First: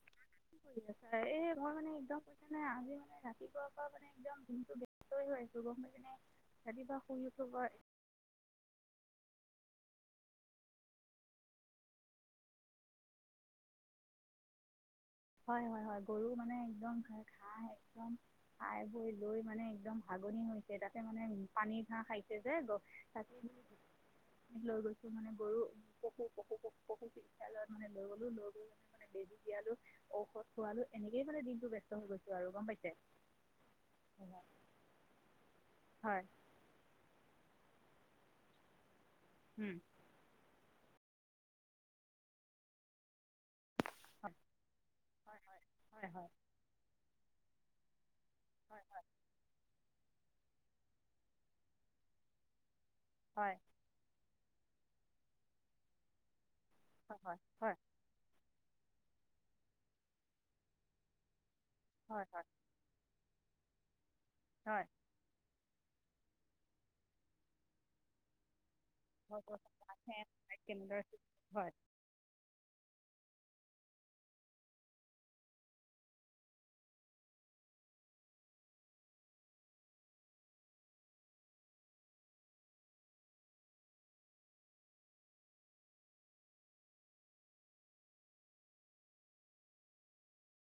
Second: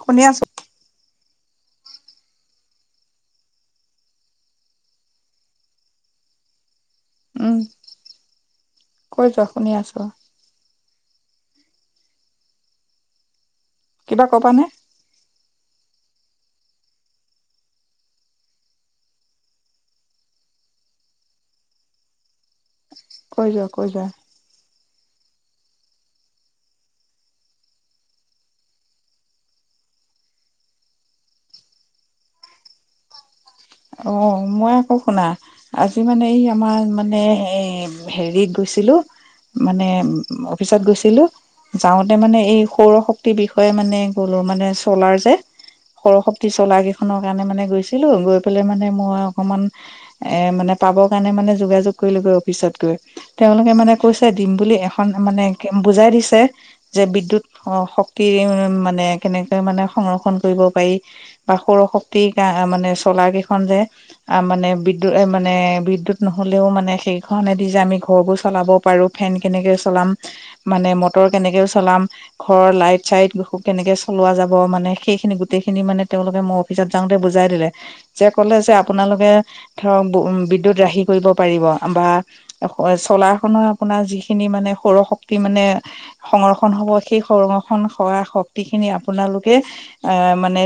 শুনি আছো তই মানে একদম কৈছে নে আজি মানে ৰাতিপুৱাৰ পৰা মানে একদম দিনটো ব্যস্তই হৈ আছোঁ গম পাইনে ৰাতিপুৱা শুই উঠোঁ উম বৰ কৈ যোৱা শুনি আছো অ কিবা কবা নে হয় হয় হয় গৰু মানে একদম ঘ ঘাঁহ একদম খাই বৈ লৈ মানে একদম ভাগনি হৈছে তাতে মানে পানী ঘাঁহ খাই গ তাক কৈ যোৱা কৈ যোৱা লৈ গৈছ মানে গৰু পশু, পশু পু পশু বিদ্যালয়ত মানে লৈ গলো, লৈ গৈ মানে মানে বেজী দিয়ালো। ঔষধ খোৱালো এনেকেই মানে দিনটো ব্যস্ত হৈ গৈছো আৰু গম পাইছে অ মই আকৌ শুনা আজি হয় মানে এই আমাৰ মানে এই হেৰিত গৈছিলো মানে অ ফিছত গৈছিলো যাওঁতে মানে এই সৌৰ শক্তিৰ বিষ মানে গ'লো মানে চ'লাৰ যে সৰ শক্তি চ'লাৰ কেই কিবা কাৰণে মানে গৈছিলো গৈ মানে মই অকমান এ মানে পাবৰ কাৰণে মানে যোগাযোগ কৰিলোঁগৈ অফিচত গৈ হয় তেওঁলোকে মানে কৈছে দিম বুলি এখ পাংতে মানে বুজাই দিছে যে বিদ্যুৎ হয় শক্তি মানে কেনেক মানে সংৰক্ষণ কৰিব পাৰি বা সৌৰ শক্তি হয় গা মানে চ'লাৰ কেইখন যে আ মানে হয় বিদ্যুৎ মানে এ বিদ্যুৎ নহলেও মানে সেইখনে দি যে আমি ঘৰবোৰ চলাব পাৰো ফেন কেনেকে চলাম মানে মটৰ কেনেকে হয় চলাম ঘৰৰ লাইট চাইট কেনেকে চলোৱা যাব মানে সেইখিনি গোটেইখিনি মানে তেওঁলোকে মই অফিচত যাওঁতে বুজাই দিলে যে কলে যে আপোনালোকে ধৰক বিদ্যুৎ ৰাহি কৰিব পাৰিব বা চলাৰখনৰ আপোনাৰ যিখিনি মানে সৌৰ শক্তি মানে সংৰক্ষণ হব সেই সংৰক্ষণ হোৱা শক্তি খিনি আপোনালোকে আহ মানে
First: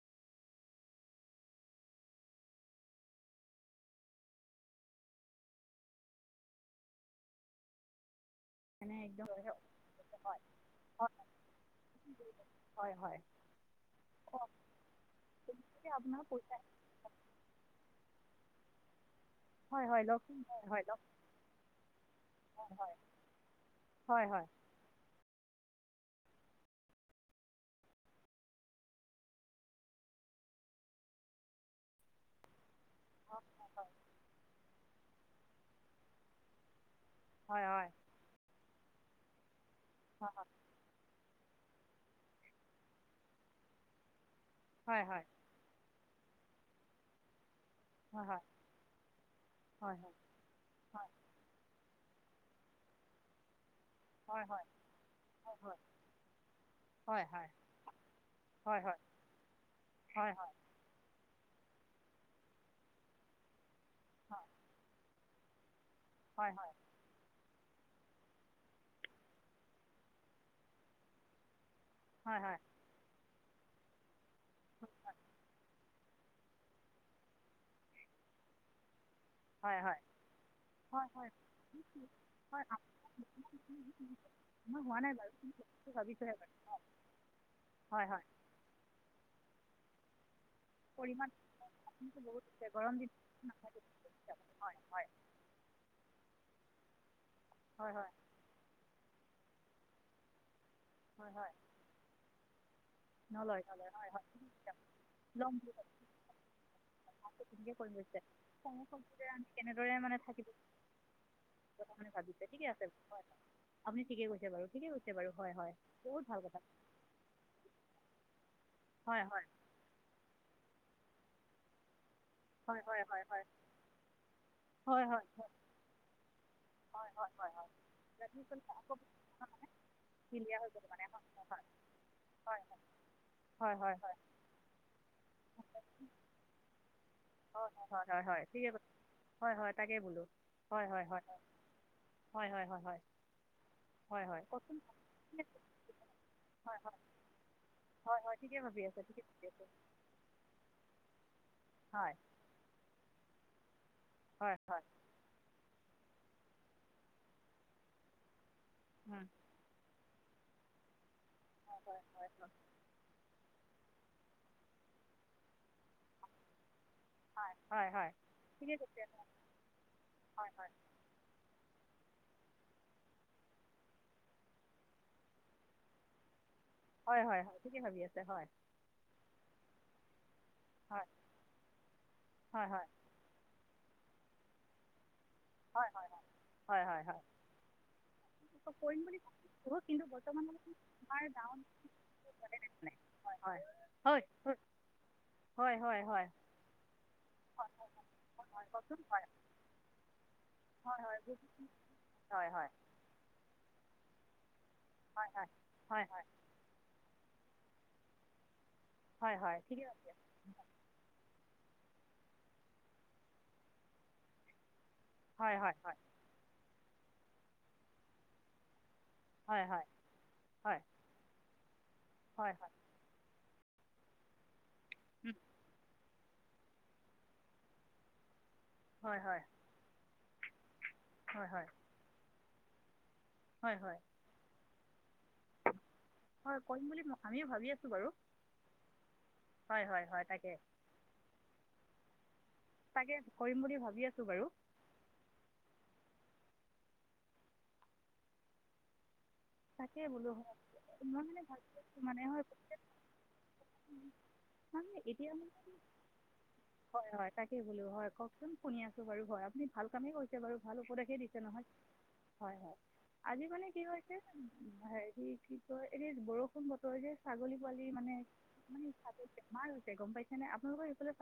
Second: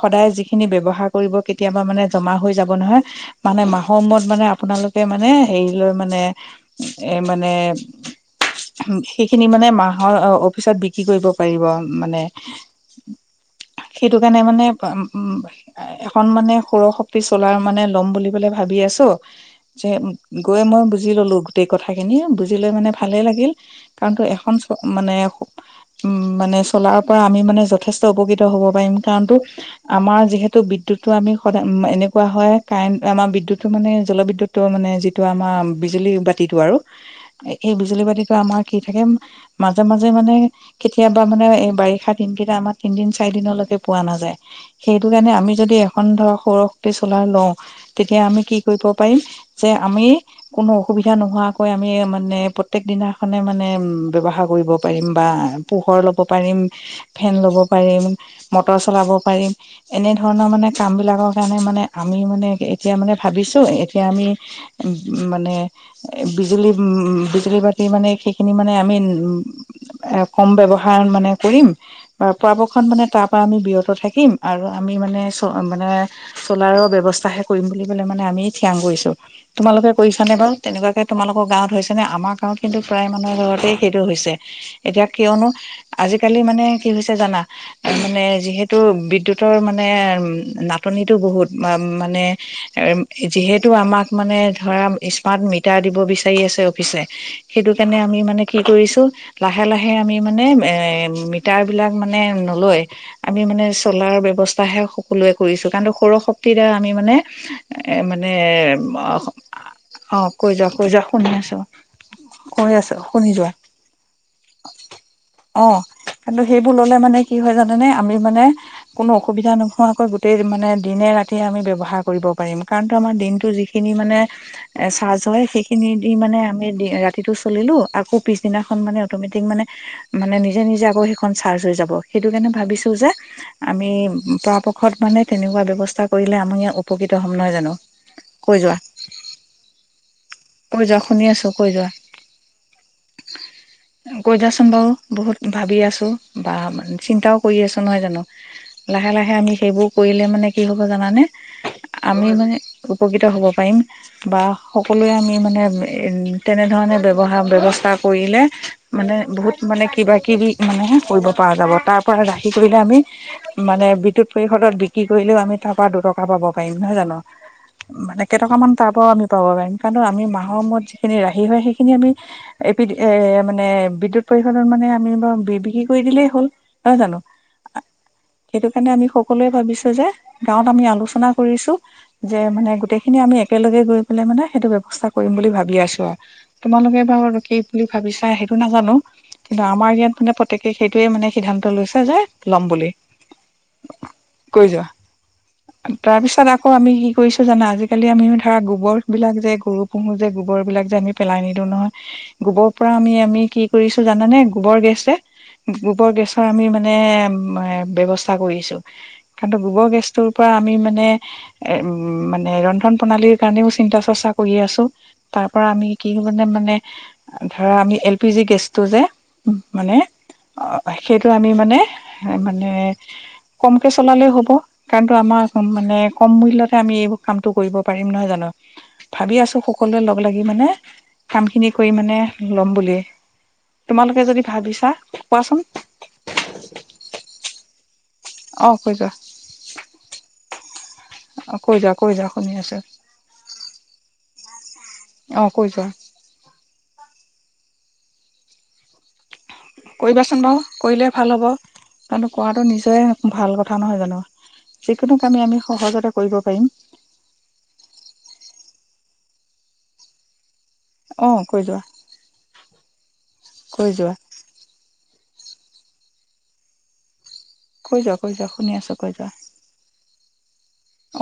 সদায় যিখিনি ব্যৱহাৰ কৰিব কেতিয়াবা মানে জমা হৈ যাব নহয় মানে মাহৰমত মানে আপোনালোকে মানে হেৰি লয় মানে এ মানে মানে একদম সেইখিনি মানে মাহৰ অফিচত বিক্ৰী কৰিব পাৰিব মানে হয় সেইটো কাৰণে মানে উ আপোনালোকৰ এখন মানে পইচা সৌৰ শক্তি চলাৰ মানে ল'ম বুলিকলে ভ ভাবি আছোঁ হয় যে হয় লওকচোন গৈ হয় মই হয় লওক বুজি ললো গোটেই কথাখিনি বুজি লৈ মানে ভালেই লাগিল কাৰণ তো হয় হয় এখন মানে উম মানে চলাৰ পৰা আমি মানে যথেষ্ট উপকৃত হব পাৰিম কাৰণটো আমাৰ যিহেতু বিদ যিটো আমি সদায় উম এনেকুৱা হয় কাৰেণ্ট আমাৰ বিদ্যুতটো মানে জলবিদ্যুতটো মানে যিটো আমাৰ বিজুলী বাতিটো আৰু হয় এই হয় বিজুলী বাাতি কৰা আমাৰ কি থাকিম মাজে মাজে মানে কেতিয়াবা মানে এই বাৰিষা দিনকেইটা আমাৰ তিনদিন চাৰিদিনলৈকে পোৱা নাযায় হয় সেইটো কাৰণে আমি এখন ধৰ সৌৰশক্তি চলাই লওঁ তেতিয়া হয় হয় আমি কি কৰিব পাৰিম যে হয় আমি কোনো অসুবিধা নোহোৱাকৈ আমি মা মানে প্ৰত্যেক দিনাখনে মানে হয় হয় ব্যৱহাৰ হয় কৰিব পাৰিম বা পোহৰ ল'ব পাৰিম হয় ফেন ল'ব পাৰিম মটৰ হয় হয় হয় হয় চলাব পাৰিম এনে হয় হয় ধৰণৰ মানে কামবিলাকক সেইকাৰণে মানে আমি মানে এতিয়া মানে ভাবিছোঁ এতিয়া আমি উম মানে হয় বিজলী উ বিজলী বা স মানে সেইখিনি মানে আমি কম ব্যৱহাৰ মানে কৰিম বা হয় হয় পৰাপক্ষত মানে তাপ পৰা আমি বিৰত থাকিম আৰু আমি মানে চ মানে চলাৰৰ ব্যৱস্থাহে কৰিম বুলি পেললে মানে আমি থিয়াং কৰিছোঁ হয় তোমালোকে কৰিছ নে বাৰু তেনেকুৱাকে হয় হয় তোমালোকৰ গাঁৱত হৈছে নে আমাৰ গাঁৱত হয় কিন্তু প্ৰায় মানুহৰ ঘৰতেই সেইটো হৈছে মই হোৱা এতিয়া নাই কিয়নো বাৰু ভাবিছোঁহে আজিকালি বাৰু মানে কি হৈছে জানা হয় মানে হয় যিহেতু বিদ্যুৎ মানে নাটনিতটো পৰিমাণ বহুত মানে হৈছে গৰম দিন যিহেতু আমাক মানে ধৰা হয় স্মাৰ্ট মিটাৰ দিব বিচাৰি আছে অফিচে সেইটো হয় কাৰণে হয় আমি মানে কি কৰিছো লাহে লাহে আমি মানে এ এ হয় হয় মিটাৰ বিলাক মানে নলৈ আমি নলয় মানে নলয় হয় চলাৰ হয় বে অৱস্থাহে সকলোৱে ল'ম কৰিছো বুলি কাৰণ সৌৰ শক্তিৰ দ্বাৰা আমি মানে তেনেকৈ কৰিম এ গৈছে মানে সংসদে আমি কেনেদৰে মানে অ থাকিব কৈ যোৱা কৈ যোৱা শুনি আছো কথা মানে ভাবিছে ঠিকে কৈ আছে আছো হয় শুনি যোৱা আপুনি ঠিকে কৈছে বাৰু ঠিকে কৈছে বাৰু হয় অ হয় বহুত ভাল কিন্তু কথা সেইবোৰ ললে মানে কি হয় জানোনে আমি মানে কোনো হয় হয় অসুবিধা নোশোৱাকৈ গোটেই মানে দিনে ৰাতিয়ে আমি ব্যৱহাৰ কৰিব হয় হয় হয় হয় দিনটো যি খিনি মানে চাৰ্জ হয় হেই খিনি দি মানে ৰাতি টো চলিলো আকৌ পিছ দিনাখন অটোমেটিক ক্লিয়াৰ নিজে হৈছে নিজে চাৰ্জ হয় যাব হেইটো কেনে হয় ভাবিছোঁ যে হয় আমি হয় হয় পৰাপক্ষত মানে তেনেকুৱা ব্যৱস্থা কৰিলে আমাৰ ইয়াত উপকৃত হয় ন জানো হয় হয় হয় কৈ ঠিকে যোৱা হয় হয় তাকে বোলো হয় কৈ যোৱা হয় হয় শুনি আছো কৈ যোৱা হয় হয় হয় হয় হয় কৈ হয় যোৱাচোন কওকচোন বাৰু বহুত ভাবি আছো বা হয় হয় চিন্তাও কৰি আছো নহয় হয় জানো হয় ঠিকে ভাবি আছে লাহে ঠিকে লাহে ভাবি আমি আছে সেইবোৰ কৰিলে মানে কি হ'ব জানানে হয় আমি মানে উপকৃত হ'ব পাৰিম বা হয় হয় সকলোৱে আমি মানে উ তেনেধৰণে ব্যৱহাৰ ব্যৱস্থা কৰিলে মানে উম, বহুত মানে কিবা মানেহে কৰিব প যাব তাৰ পৰা ৰাখি কৰিলে আমি মানে বিদুত পৰিষদত বিক্ৰী কৰিলেও আমি তাৰ পৰা দুটকা পাব পাৰিম নহয় জানো হয় হয় মানে কেইটকামান ঠিকে টাব কৈছে আমি পাব পাৰিম কাৰণ আমি হয় মাহৰ মূৰত যিখিনি ৰাহি হয় সেইখিনি আমি এ পি এ মানে বিদ্যুৎ ত পৰিষধৰ মানে আমি বাৰ বি বিক্ৰী কৰি দিলেই হ'ল নহয় জানো হয় হয় হয় ঠিকে ভাবি আছে হয় সেইটো কাৰণে আমি সকলোৱে ভাবিছো তই যে গাঁৱত আমি হয় আলোচনা কৰিছো যে মানে হয় হয় গোটেইখিনি আমি একেলগে গৈ পালে মানে সেইটো ব্যৱস্থা কৰিম বুলি ভাবি আছো আৰু হয় তোমালোকে হয় হয় বাৰু কি বুলি ভাবিছা সেইটো নাজানো কিন্তু আমাৰ ইয়াত মানে প্ৰত্যেকে সেইটোৱে মানে সিদ্ধান্ত লৈছে যে হয় হয় কৈ যোৱা হয় হয় হয় তাৰপিছত আকৌ আমি কি কৰিছো জানা আজিকালি আমি ধৰা গোবৰ বিলাক যে গৰু পুহো গোবৰ বিলাক যে আমি পেলাই নিদিওঁ নহয় হয় হয় গোবৰ হয় পৰা আমি আমি কি কৰিছো জানানে গোবৰ গেছে হয় হয় হয় গোবৰ হয় গেছৰ আমি মানে ব্যৱস্থা কৰিছো হয় হয় কাৰণ ঠিকে গোবৰ ভাবি আছে। গেছটোৰ পৰা আমি মানে এ উম মানে ৰন্ধন প্ৰণালীৰ কাৰণেও চিন্তা চৰ্চা কৰি আছো তাৰ হয় পৰা হয় আমি হয় কি মানে ধৰা আমি এল পি জি গেছটো যে উম হয় মানে হয় অ সেইটো আমি মানে হয় হয় হয় মানে কমকে চলালে হ'ব কাৰণটো আমাৰ মানে কম মূল্যতে আমি এইবোৰ কামটো কৰিব পাৰিম নহয় জানো হয় ভাবি হয় আছো সকলোৱে লগ লাগি মানে কাম হয় হয় খিনি কৰি মানে ল'ম বুলিয়েই হয় হয় তোমালোকে যদি ভাবিছা কোৱাচোন হয় কৰিম বুলি মই আমিও ভাবি আছো বাৰু অ কৈ যোৱা হয় হয় হয় তাকে অ কৈ যোৱা কৈ যোৱা শুনি আছো তাকে কৰিম বুলি ভাবি আছো বাৰু অ কৈ যোৱা তাকে বোলো কৰিবাচোন হয় বাৰু কৰিলে ভাল হ'ব কাৰণ কৰাটো নিজৰে ভাল কথা নহয় জানো যিকোনো কামেই আমি সহজতে কৰিব পাৰিম হয় হয় তাকে বোলো হয় কওকচোন শুনি আছো বাৰু হয় আপুনি ভাল কামেই কৰিছে বাৰু ভাল উপদেশেই অ দিছে কৈ নহয় যোৱা হয় হয় আজি মানে কি কৈ হয় যোৱা হেৰি কি কয় এই বৰষুণ বতৰ যে ছাগলী পোৱালি কৈ যোৱা মানে কৈ যোৱা শুনি মানে আছো কৈ ইমান যোৱা বেমাৰ হৈছে গম পাইছো [unintelligible]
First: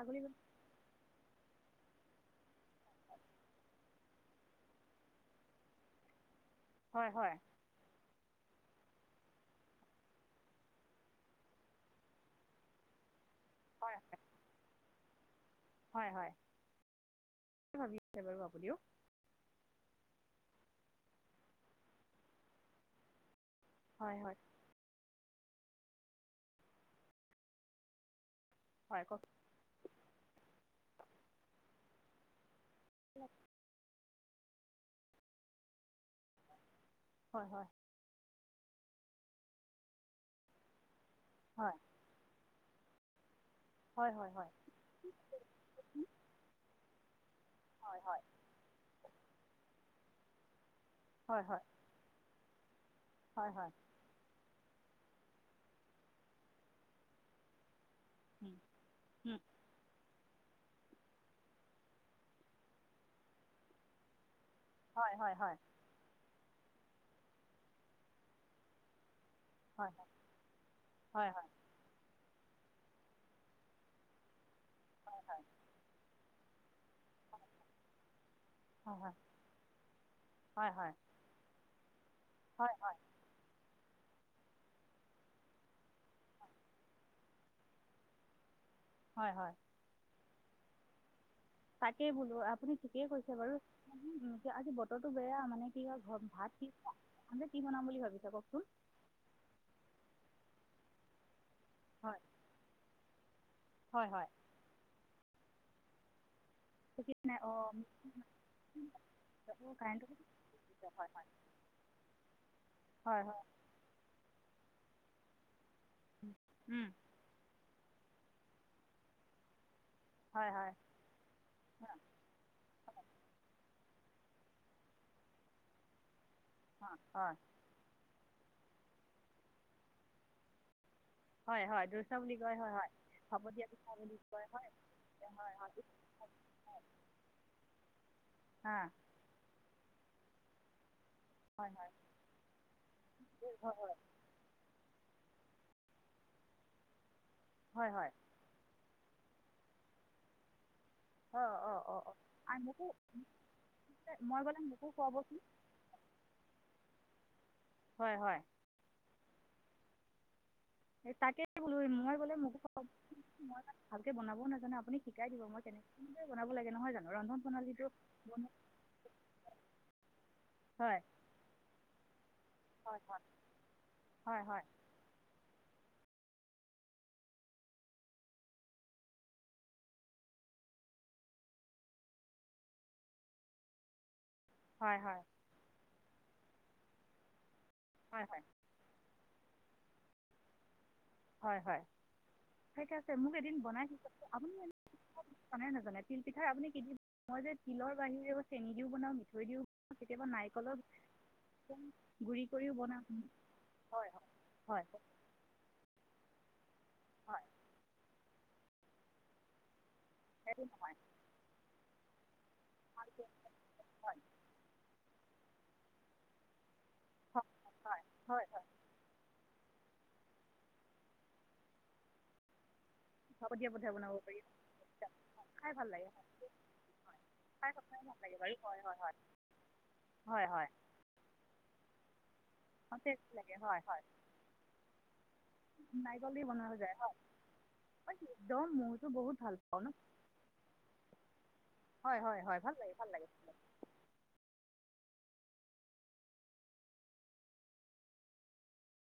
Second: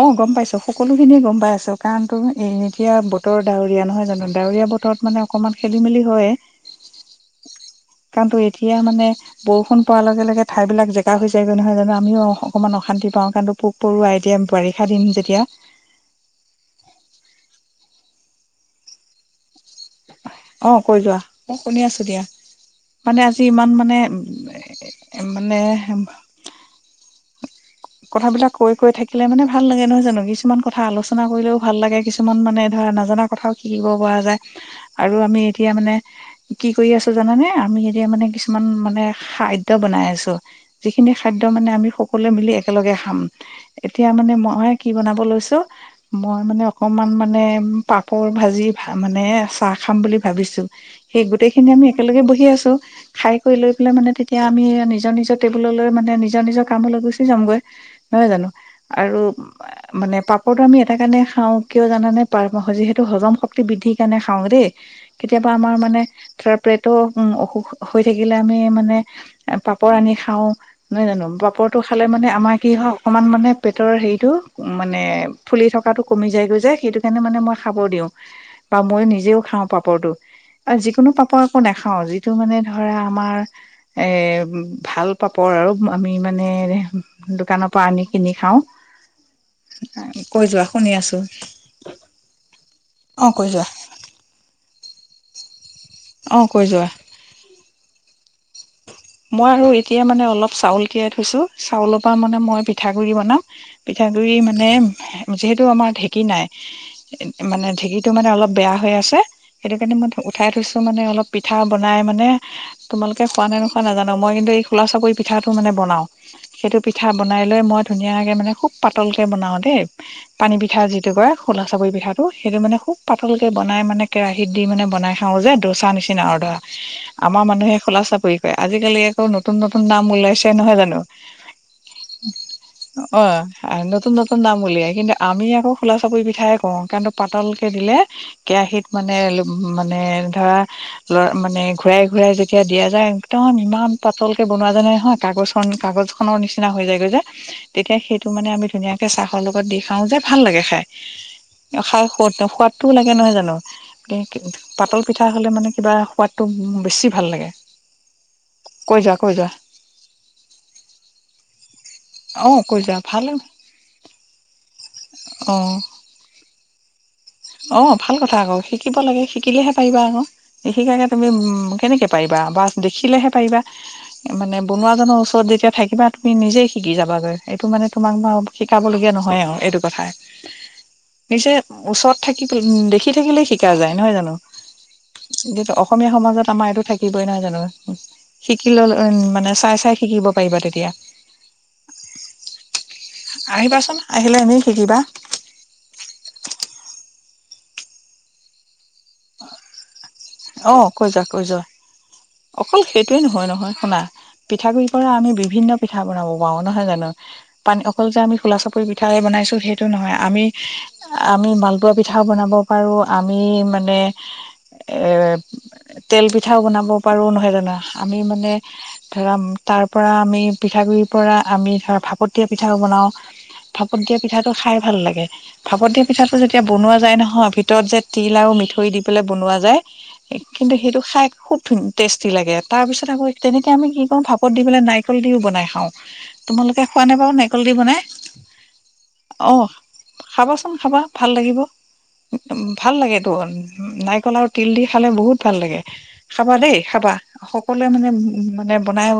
অ গম পাইছো সকলোখিনিয়ে গম পাই আছো কাৰণ এ এতিয়া বতৰ ডাৱৰীয়া নহয় জানো ডাৱৰীয়া বতৰত মানে অকমান খেলি মেলি হয় হয় হয় কাৰণ তো এতিয়া মানে বৰষুণ পোৱাৰ লগে লগে ঠাই বিলাক জেকাহৈ যায়গৈ নহয় জানো আমিও অকনমান অশান্তি পাওঁ টো পোক হয় পৰু আই দিয় আই দিব পাৰি হে দিম যেতিয়া ভাবিছে বাৰু আপুনিও অ কৈ যোৱা অ শুনি আছো দিয়া মানে আজি যিমান মানে হয় হয় মানে কথাবিলাক কৈ কৈ হয় থাকিলে কওক মানে ভাল লাগে নহয় জানো কিছুমান কথা আলোচনা কৰিলেও ভাল লাগে কিছুমান মানে নাজানা কথাও শিকিব পৰা যায় আৰু আমি এতিয়া মানে কি কৰি আছো জানে হয় হয় আমি এতিয়া মানে কিছু কিছুমান মানে খাদ্য বনাই আছো যি খিনি খাদ্য মানে হয় আমি সকলোৱে মিলি একেলগে খাম এতিয়া হয় হয় মানে হয় মই কি বনাব লৈছো মই মানে অকমান মান মানে হয় হয় পাপৰ ভাজি ভা মানে চাহ খাম বুলি ভাবিছো সেই হয় গোটেই হয় হয় খিনি আমি একেলগে বহি আছো ছো খাই হয় কৰি লৈ হয় পেলাই মানে তেতিয়া আমি নিজৰ নিজৰ টেবুললৈ মানে নিজৰ নিজৰ কামলৈ গুচি যামগৈ নহয় জানো আৰু মানে সটো আমি এটা কাৰণে খাওঁ কিয় জানে নে যিহেতু হজম শক্তি বৃদ্ধিৰ কাৰণে খাওঁ খাওঁ দেই হয় হয় হয় হয় হয় হয় কেতিয়াবা আমাৰ মানে তাৰপেত উ অসুখ হৈ থাকিলে আমি মানে পাপৰ আনি খাও নহয় জানো হয় হয় পাপৰটো খালে মানে আমাক কি হয় অকণমান মানে পেটৰ হেৰিটো মানে ফুলি থকাটো কমি যায় গৈ যে সেইটো নে মানে মই খাবৰ দিও বা মই নিজেও খাওঁ পাপৰটো হয় আৰু হয় যিকোনো পাপৰ আকৌ নাখাওঁ অ যি এইটো মানে হয় ধৰা আমাৰ এ ভাল পাপৰ আৰু আমি মানে দোকানৰ পৰা আনি কিনি খাও হয় হয় কৈ যোৱা শুনি আছোঁ তাকেই বোলো আপুনি ঠিকেই কৈছে কৈ বাৰু যোৱা আজি বতৰটো বেয়া মানে অ কৈ যোৱা ভাত কি বনাম বুলি ভাবিছে ক ওক মই আৰু এতিয়া মানে অলপ চাউল তিয়াই থৈছোঁ চাউলৰ পৰা হয় মানে মই পিঠা পিঠাগুড়ি বনাম হয় হয় পিঠাগুৰি মানে যিহেতু আমাৰ ঢেকী নাই মানে অঁ ঢেঁকীটো মানে অলপ বেয়া হৈ আছে সেইটো কাৰণে মই কাৰেণ্টটো উঠাই থৈছো মানে অলপ পিঠা বনাই মানে তোমালোক হয় হয় খোৱা নে‌ নোখোৱা নাজানো মই কিন্তু ফুলা চাপৰি পিঠাটো মানে বনাও সেইটো উম পিঠা বনাই লৈ মই ধুনীয়াকৈ মানে খুব পাতলকে বনাওঁ দেই হয় পানী হয় পিঠা যিটো কয় খোলা চাপৰি পিঠাটো সেইটো মানে খুব পাতলকে বন বনাই মানে কেৰাহীত দি মানে বনাই খাওঁ যে দচা নিচিনা আৰু ধৰা হয় আমাৰ মানুহে কলা চাপৰি কয় আজিকালি আকৌ নতুন নতুন নাম ওলাইছে নহয় জানো হয় হয় দোৰচা বুলি কয় হয় হয় অ হ'ব দিয়া নতুন নতুন নাম উলিয়াই কিন্তু আমি আকৌ খোলা চাপৰি পিঠাই কওঁ কাৰন পাতলকে দিলে কেৰাহীত হাঁ মানে মানে ধৰা লৰ মানে হয় হয় ঘূৰাই ঘূৰাই এতিয়া দিয়া যায় একদম ইমান পাতলকে বনোৱা যায় নহয় কাগজ খন কাগজ খনৰ নিচিনা হৈ যায়গৈ যে হয় তেতিয়া হয় সেইটো মানে আমি ধুনীয়াক এ চাহৰ লগত দি খাওঁ যে ভাল লাগে খাই অঁ অঁ অঁ খাই অঁ সোৱাদ আৰু মোকো সোৱাদটোও লাগে নহয় জানো মই গ'লে মোকো পাতল পিঠা খোৱাবচোন হলে মানে কিবা সোৱাদতটো বেছি ভাল লাগে, হয় হয় কৈ যোৱা কৈ যোৱা। তাকে বোলো মই বোলে অ মোকো কৈ যোৱা ভাল মই ভালকে বনাব নাজানো আপুনি শিকাই দিব অ মই তেনেকে লাগে নহয় জানো? ৰন্ধন প্ৰণালীটো অ' ভাল কথা বনোৱা- আকৌ শিকিব লাগে শিকিলেহে পাৰিবা আকৌ, হয় নিশিকাকে তুমি উম কেনেকে পাৰিবা বা হয় দেখিলেহে পাৰিবা হয় মানে হয় বনোৱাাজনৰ ওচৰত যেতিয়া থাকিবা তুমি নিজেই শিকি যাবাগৈ এইটো মানে তোমাক শিকাবলগীয়া নহয় আৰু এইটো কথাই নিজে ওচৰত থাকি দেখি থাকিলেই শিকা যায় নহয় জানো। হয় -হয় যিহেতু অসমীয়া সমাজত আমাৰ এইটো থাকিবই নহয় জানো। হয় হয় শিকি ললে মানে। চাই চাই শিকিব পাৰিবা তেতিয়া। হয় -হয় ঠিক আছে মোক এদিন বনাই আহিবাচোন আহিলে এনেই শিকিবা নাজানে তিলপিঠা আপুনি এনেই মই যে তিলৰ বাহিৰেও চেনি দিও বনাওঁ মিঠৈ দিওঁ। অ' কৈ যোৱা কৈ যোৱা গুড়ি কৰিও অকল বনাওঁ সেইটোয়ে নহয় নহয় শুনা হয় হয় পিঠাগুৰি পৰা আমি বিভিন্ন পিঠা পিঠা বনাব পাৰো। নহয় জানো পানী অকল যে আমি খোলা চাপৰি পিঠা বনাইছো সেই টো নহয় আমি আমি মালপুৱা পোৱা পিঠাও বনাব পাৰো আমি মানে তেল পিঠাও বনাব পাৰো নহয় জানা আমি হয় মানে হয় ধৰা তাৰ পৰা আমি পিঠাগুৰিৰ পৰা আমি ধৰা ভাপত দিয়া পিঠাগু বনাও। পিঠা ভাপত বনাব দিয়া পাৰি পিঠাটো খাই ভাল লাগে, খাই ভাল ভাপত দিয়া লাগে পিঠাটো যেতিয়া বনোৱা যায় নহয় ভিতৰত যে তিল আৰু মিঠৈ দি পেলাই বনোৱা যায়। হয় হয় কিন্তু সেইটো খাই খুউব ধুন টেষ্টি লাগে। অঁ তাৰপিছত আকৌ টেষ্টি লাগে তেনেকে হয় আমি কি হয় কৰো ভাপত দি পেলাই নাৰিকল দিও বনাই খাওঁ নাৰিকল দি বনোৱা তোমালোকে যায় খোৱা নে হয় বাৰু নাৰিকল দি বনাই মই একদম মইতো বহুত অ ভাল পাওঁ ন 'খাবাচোন খাবা ভাল লাগিব। হয় হয় হয় লাগে ভাল লাগে লাগেটো নাৰিকল আৰু তিল। তিল দি খালে বহুত ভাল লাগে, খাবা দেই খাবা সকলোৱে মানে উ মানে বনাই।